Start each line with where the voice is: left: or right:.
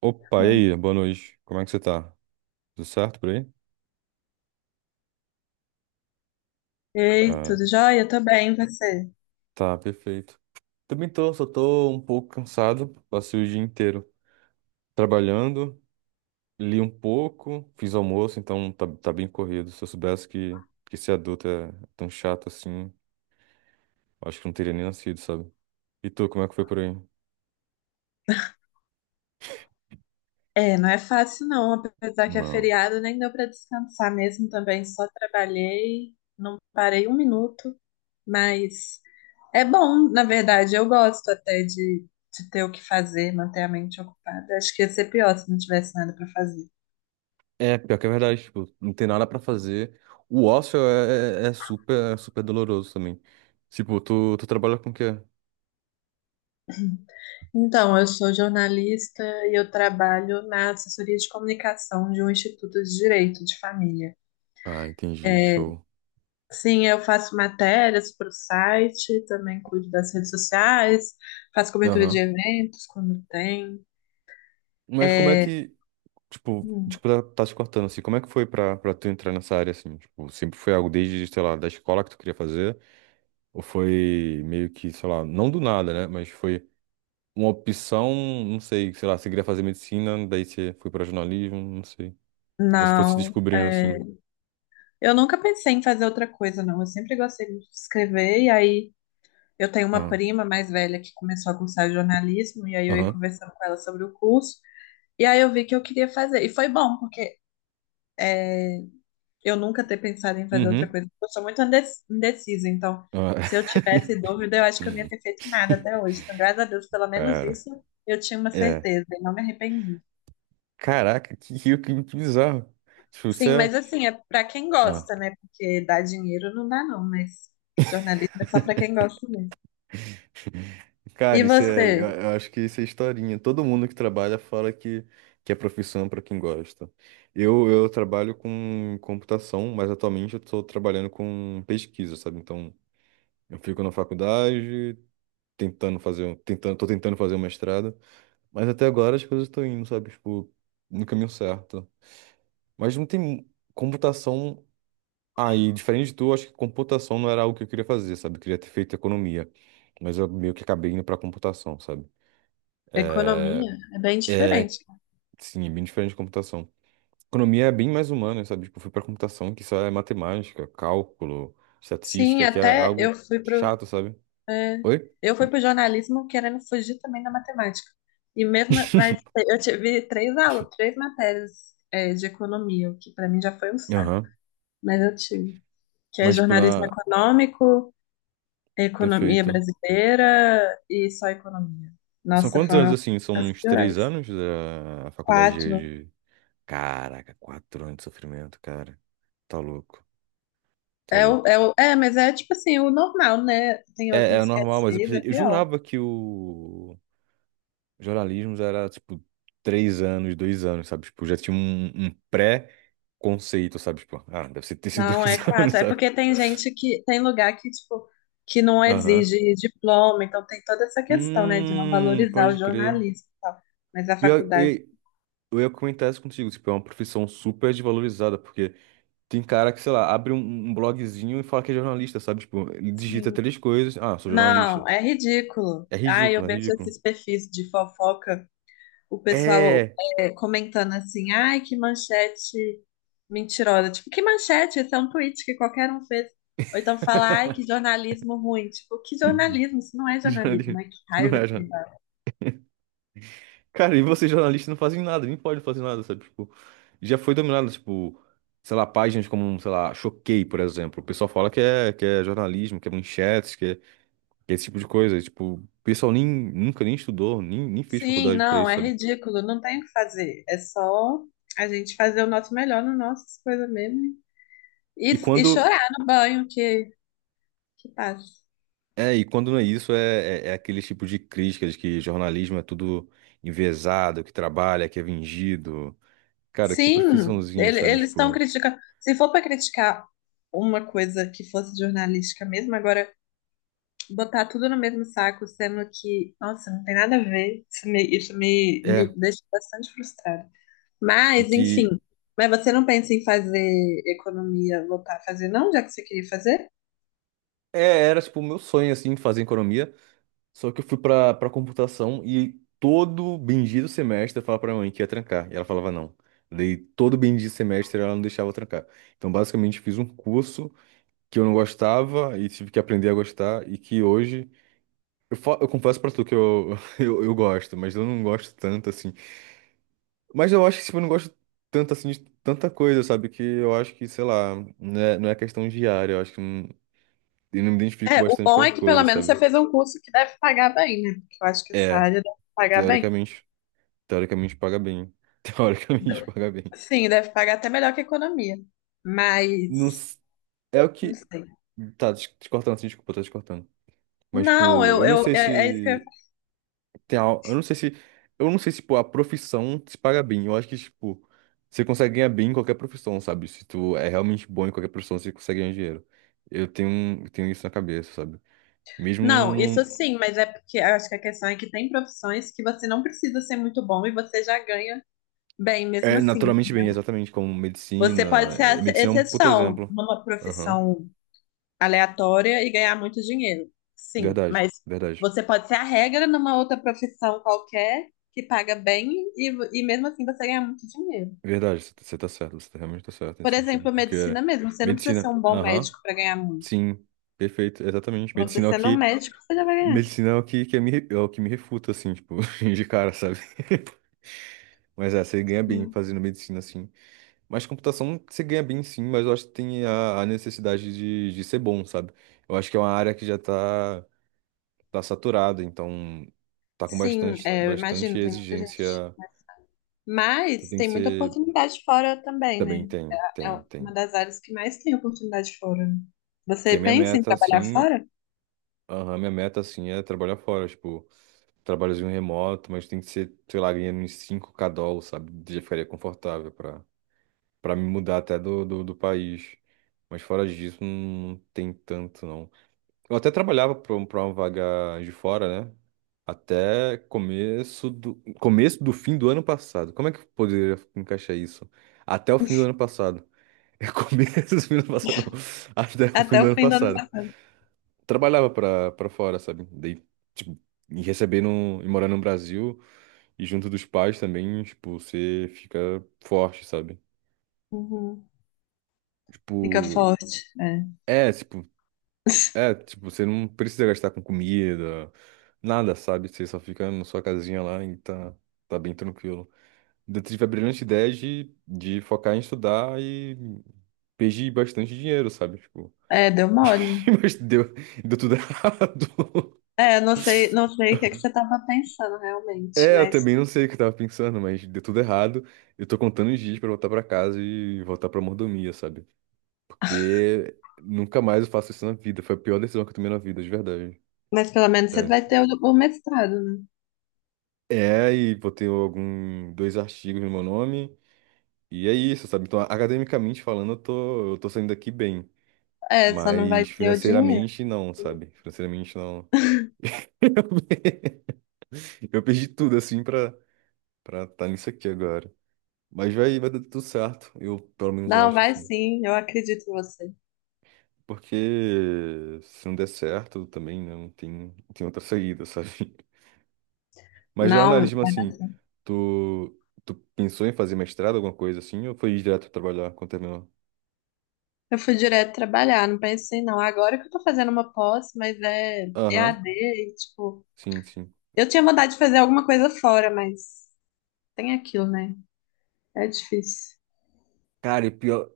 right: Opa, e
left: Bom.
right: aí? Boa noite. Como é que você tá? Tudo certo por aí?
left: Ei,
right: Ah,
left: tudo jóia? Tô bem, e você?
right: tá, perfeito. Também tô, só tô um pouco cansado. Passei o dia inteiro trabalhando, li um pouco, fiz almoço, então tá, tá bem corrido. Se eu soubesse que ser adulto é tão chato assim, acho que não teria nem nascido, sabe? E tu, como é que foi por aí?
left: É, não é fácil não, apesar que é
right: Não.
left: feriado, nem deu pra descansar mesmo também, só trabalhei, não parei um minuto, mas é bom, na verdade, eu gosto até de ter o que fazer, manter a mente ocupada. Acho que ia ser pior se não tivesse nada pra fazer.
right: É, pior que é verdade, tipo, não tem nada pra fazer. O ócio é super, é super doloroso também. Tipo, tu trabalha com o quê?
left: Então, eu sou jornalista e eu trabalho na assessoria de comunicação de um instituto de direito de família.
right: Ah, entendi, show.
left: Sim, eu faço matérias para o site, também cuido das redes sociais, faço cobertura de
right: Aham.
left: eventos quando tem.
right: Mas como é
left: É,
right: que, tipo,
left: hum,
right: desculpa tá se cortando, assim, como é que foi pra tu entrar nessa área, assim? Tipo, sempre foi algo desde, sei lá, da escola que tu queria fazer? Ou foi meio que, sei lá, não do nada, né? Mas foi uma opção, não sei, sei lá, você queria fazer medicina, daí você foi pra jornalismo, não sei. Ou você foi se
left: não,
right: descobrindo,
left: é,
right: assim.
left: eu nunca pensei em fazer outra coisa, não. Eu sempre gostei muito de escrever, e aí eu tenho uma
right: Ah.
left: prima mais velha que começou a cursar jornalismo, e aí eu ia
right: Aham.
left: conversando com ela sobre o curso, e aí eu vi que eu queria fazer. E foi bom, porque eu nunca ter pensado em fazer outra
right: Uhum.
left: coisa. Eu sou muito indecisa, então
right: Ah,
left: se eu tivesse dúvida, eu acho que eu não ia ter feito nada até hoje. Então, graças a Deus, pelo menos
right: Cara,
left: isso eu tinha uma
right: é.
left: certeza e não me arrependi.
right: Caraca, que bizarro. Tipo, você
left: Sim, mas
right: é.
left: assim, é para quem
right: Ah,
left: gosta, né? Porque dar dinheiro não dá, não, mas jornalismo é só para quem gosta mesmo.
right: cara,
left: E
right: isso é, eu
left: você?
right: eu acho que isso é historinha. Todo mundo que trabalha fala que é profissão para quem gosta. Eu trabalho com computação, mas atualmente eu estou trabalhando com pesquisa, sabe? Então, eu fico na faculdade, tentando fazer, tô tentando fazer um mestrado, mas até agora as coisas estão indo, sabe? Tipo, no caminho certo. Mas não tem computação aí, diferente de tu, acho que computação não era algo que eu queria fazer, sabe? Eu queria ter feito economia, mas eu meio que acabei indo para computação, sabe?
left: Economia é bem diferente.
right: Sim, é bem diferente de computação. Economia é bem mais humana, sabe? Tipo, eu fui pra computação, que só é matemática, cálculo,
left: Sim,
right: estatística, que é
left: até eu
right: algo
left: fui para
right: chato, sabe?
left: é.
right: Oi?
left: Eu fui para o jornalismo querendo fugir também da matemática. E mesmo, mas eu tive três aulas, três matérias, é, de economia, o que para mim já foi um saco.
right: Aham.
left: Mas eu tive. Que é
right: Mas, tipo,
left: jornalismo
right: na.
left: econômico, economia
right: Perfeito.
left: brasileira e só economia.
right: São
left: Nossa,
right: quantos anos,
left: foram
right: assim? São
left: as
right: uns três
left: piores.
right: anos da faculdade
left: Quatro.
right: de. De. Caraca, 4 anos de sofrimento, cara. Tá louco, tá louco.
left: Mas é tipo assim, o normal, né? Tem
right: É, é
left: outros que é
right: normal, mas eu,
left: seis, é
right: pensei- eu
left: pior.
right: jurava que o. Jornalismo já era, tipo, 3 anos, 2 anos, sabe? Tipo, já tinha um pré-conceito, sabe? Tipo, ah, deve ser ter sido
left: Não,
right: dois
left: é
right: anos,
left: quatro. É
right: sabe?
left: porque tem gente que tem lugar que, tipo, que não
right: Aham.
left: exige diploma, então tem toda essa questão, né, de não valorizar o
right: Pode crer.
left: jornalismo e tal. Mas a
right: Pior-
left: faculdade,
right: e- eu ia comentar isso contigo, tipo, é uma profissão super desvalorizada, porque tem cara que, sei lá, abre um blogzinho e fala que é jornalista, sabe? Tipo, ele digita
left: sim.
right: três coisas, ah, sou jornalista.
left: Não, é ridículo.
right: É
left: Ai, eu
right: ridículo, é
left: vejo
right: ridículo.
left: esses perfis de fofoca, o pessoal
right: É!
left: comentando assim, ai, que manchete mentirosa. Tipo, que manchete? Isso é um tweet que qualquer um fez. Ou então fala, ai, que jornalismo ruim. Tipo, que jornalismo? Isso não é
right: Que
left: jornalismo,
right: jornalista.
left: ai, que
right: Não
left: raiva
right: é.
left: que me.
right: Cara, e vocês jornalistas não fazem nada, nem podem fazer nada, sabe? Tipo, já foi dominado, tipo, sei lá, páginas como, sei lá, Choquei, por exemplo. O pessoal fala que é jornalismo, que é manchetes, que é esse tipo de coisa. E, tipo, o pessoal nem, nunca nem estudou, nem fez
left: Sim,
right: faculdade pra
left: não,
right: isso,
left: é
right: sabe?
left: ridículo, não tem o que fazer. É só a gente fazer o nosso melhor nas nossas coisas mesmo e,
right: E quando,
left: chorar no banho que passa.
right: é, e quando não é isso, é aquele tipo de crítica de que jornalismo é tudo enviesado, que trabalha, que é vingido. Cara, que
left: Sim,
right: profissãozinha, sabe?
left: eles estão
right: Tipo,
left: criticando. Se for para criticar uma coisa que fosse jornalística mesmo, agora botar tudo no mesmo saco, sendo que, nossa, não tem nada a ver, isso me, me
right: é,
left: deixa bastante frustrada.
right: e
left: Mas, enfim,
right: que...
left: mas você não pensa em fazer economia, voltar a fazer, não, já que você queria fazer?
right: É, era tipo o meu sonho assim fazer economia, só que eu fui pra computação e todo bendito semestre eu falava pra minha mãe que ia trancar. E ela falava não. Daí todo bendito semestre ela não deixava eu trancar. Então basicamente eu fiz um curso que eu não gostava e tive que aprender a gostar e que hoje. Eu, fa- eu confesso pra tu que eu, eu gosto, mas eu não gosto tanto assim. Mas eu acho que tipo, eu não gosto tanto assim de tanta coisa, sabe? Que eu acho que, sei lá, não é, não é questão diária. Eu acho que não- eu não me identifico
left: É, o
right: bastante com
left: bom
right: as
left: é que pelo
right: coisas,
left: menos você
right: sabe?
left: fez um curso que deve pagar bem, né? Porque eu acho que essa
right: É,
left: área deve pagar bem.
right: teoricamente. Teoricamente paga bem. Teoricamente paga bem.
left: Sim, deve pagar até melhor que economia.
right: Não,
left: Mas,
right: s- é o
left: não
right: que.
left: sei.
right: Tá, des- te cortando assim, desculpa, tá te cortando. Mas,
left: Não,
right: tipo,
left: eu,
right: eu não
left: eu,
right: sei
left: é, é isso que eu...
right: se. Tem al- eu não sei se. Eu não sei se, pô, a profissão se paga bem. Eu acho que, tipo, você consegue ganhar bem em qualquer profissão, sabe? Se tu é realmente bom em qualquer profissão, você consegue ganhar dinheiro. Eu tenho isso na cabeça, sabe?
left: Não,
right: Mesmo.
left: isso sim, mas é porque eu acho que a questão é que tem profissões que você não precisa ser muito bom e você já ganha bem mesmo
right: É,
left: assim.
right: naturalmente bem, exatamente, como
left: Você
right: medicina.
left: pode ser a
right: É, medicina é um puto
left: exceção
right: exemplo.
left: numa
right: Aham.
left: profissão aleatória e ganhar muito dinheiro. Sim,
right: Verdade,
left: mas
right: verdade.
left: você pode ser a regra numa outra profissão qualquer que paga bem e mesmo assim você ganha muito dinheiro.
right: Verdade, você tá certo, você tá- realmente tá certo nesse
left: Por
right: sentido.
left: exemplo, a
right: Porque
left: medicina mesmo, você não precisa
right: medicina,
left: ser um bom
right: aham,
left: médico para ganhar muito.
right: sim, perfeito, exatamente.
left: Você
right: Medicina é o
left: sendo um
right: que,
left: médico, você já vai ganhar.
right: medicina é o que, que me, é o que me refuta, assim, tipo, de cara, sabe? Mas é, você ganha bem
left: Sim,
right: fazendo medicina, assim. Mas computação você ganha bem, sim, mas eu acho que tem a necessidade de ser bom, sabe? Eu acho que é uma área que já tá, tá saturada, então tá com
left: sim,
right: bastante,
left: é, eu imagino,
right: bastante
left: tem muita gente.
right: exigência. Então
left: Mas
right: tem que
left: tem muita
right: ser.
left: oportunidade fora também,
right: Também
left: né?
right: tem,
left: É
right: tem,
left: uma
right: tem.
left: das áreas que mais tem oportunidade fora. Né?
right: Que
left: Você
right: a minha
left: pensa em
right: meta,
left: trabalhar
right: assim.
left: fora?
right: Aham, minha meta, assim, é trabalhar fora, tipo, trabalhozinho remoto, mas tem que ser, sei lá, ganhando uns 5k dólares, sabe? Já ficaria confortável pra, pra me mudar até do, do, do país. Mas fora disso, não tem tanto, não. Eu até trabalhava pra, um- pra uma vaga de fora, né? Até começo do fim do ano passado. Como é que eu poderia encaixar isso? Até o fim do ano passado. É começo do fim do ano passado, não. Até o fim
left: Até
right: do
left: o
right: ano
left: fim do ano.
right: passado trabalhava pra, pra fora, sabe? Daí, tipo, e recebendo e morando no Brasil e junto dos pais também, tipo, você fica forte, sabe?
left: Uhum. Fica
right: Tipo,
left: forte, é.
right: é, tipo, é, tipo, você não precisa gastar com comida, nada, sabe? Você só fica na sua casinha lá e tá, tá bem tranquilo. Então, eu tive a brilhante ideia de focar em estudar e perdi bastante dinheiro, sabe? Tipo,
left: É, deu mole.
right: mas deu, deu tudo errado.
left: É, não sei, não sei o que é que você estava pensando realmente,
right: É, eu também não sei o que eu tava pensando, mas deu tudo errado. Eu tô contando os dias pra voltar pra casa e voltar pra mordomia, sabe? Porque nunca mais eu faço isso na vida. Foi a pior decisão que eu tomei na vida, de verdade.
left: mas pelo menos você
right: Sério.
left: vai ter o mestrado, né?
right: É, e botei algum, dois artigos no meu nome. E é isso, sabe? Então, academicamente falando, eu tô saindo daqui bem.
left: É, só não vai
right: Mas
left: ter o dinheiro.
right: financeiramente, não, sabe? Financeiramente, não. Eu perdi tudo, assim, pra pra estar tá nisso aqui agora. Mas vai, vai dar tudo certo. Eu, pelo menos, eu
left: Não,
right: acho,
left: vai
right: assim.
left: sim, eu acredito em você.
right: Porque se não der certo também, né, não tem, não tem outra saída, sabe? Mas
left: Não,
right: jornalismo, assim, tu pensou em fazer mestrado, alguma coisa assim, ou foi direto trabalhar quando terminou?
left: eu fui direto trabalhar, não pensei não. Agora que eu tô fazendo uma pós, mas é
right: Aham,
left: EAD, e, tipo,
right: sim, sim.
left: eu tinha vontade de fazer alguma coisa fora, mas tem aquilo, né? É difícil.
right: Cara, e pior,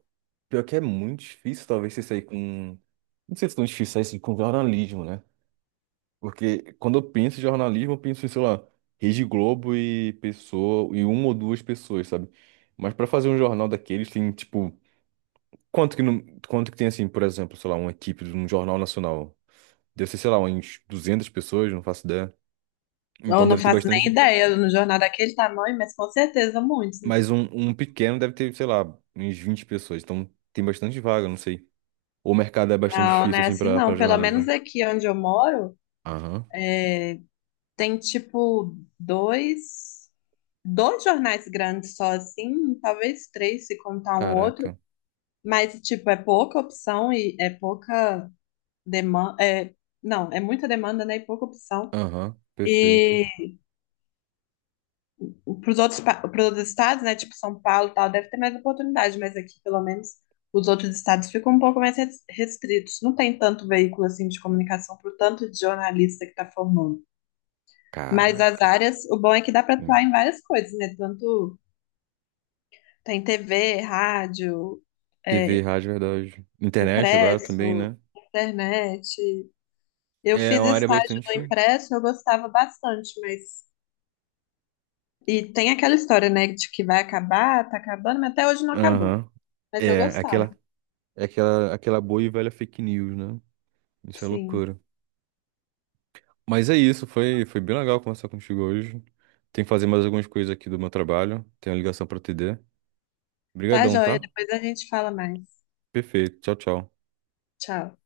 right: pior que é muito difícil, talvez, você sair com. Não sei se é tão difícil sair assim, com jornalismo, né? Porque quando eu penso em jornalismo, eu penso em, sei lá, Rede Globo e pessoa, e uma ou duas pessoas, sabe? Mas pra fazer um jornal daqueles, tem, tipo. Quanto que, não, quanto que tem, assim, por exemplo, sei lá, uma equipe de um jornal nacional? Deve ser, sei lá, uns 200 pessoas, não faço ideia.
left: Eu
right: Então
left: não
right: deve ter
left: faço nem
right: bastante.
left: ideia no jornal daquele tamanho, mas com certeza muitos, né?
right: Mas um pequeno deve ter, sei lá, uns 20 pessoas. Então tem bastante vaga, não sei. O mercado é bastante
left: Não, não
right: difícil,
left: é
right: assim,
left: assim
right: pra, pra
left: não. Pelo menos
right: jornalismo.
left: aqui onde eu moro,
right: Aham.
left: tem tipo dois jornais grandes só assim, talvez três se contar um outro,
right: Caraca.
left: mas tipo é pouca opção e é pouca demanda, é, não, é muita demanda, né, e pouca opção.
right: Aham. Perfeito.
left: E para os outros, pros outros estados, né, tipo São Paulo e tal, deve ter mais oportunidade, mas aqui pelo menos os outros estados ficam um pouco mais restritos. Não tem tanto veículo assim de comunicação para o tanto de jornalista que está formando. Mas as
right: Caraca.
left: áreas, o bom é que dá para
right: Hum.
left: atuar em várias coisas, né? Tanto tem TV, rádio,
right: TV,
left: é,
right: rádio, verdade. Internet agora também,
left: impresso,
right: né?
left: internet. Eu
right: É
left: fiz
right: uma área
left: estágio no
right: bastante.
left: impresso, eu gostava bastante, mas. E tem aquela história, né, de que vai acabar, tá acabando, mas até hoje não acabou.
right: Aham.
left: Mas eu
right: É,
left: gostava,
right: aquela, é aquela, aquela boa e velha fake news, né? Isso é
left: sim.
right: loucura. Mas é isso, foi, foi bem legal conversar contigo hoje. Tem que fazer mais algumas coisas aqui do meu trabalho. Tem uma ligação para TD.
left: Tá,
right: Obrigadão,
left: joia?
right: tá?
left: Depois a gente fala mais.
right: Perfeito. Tchau, tchau.
left: Tchau.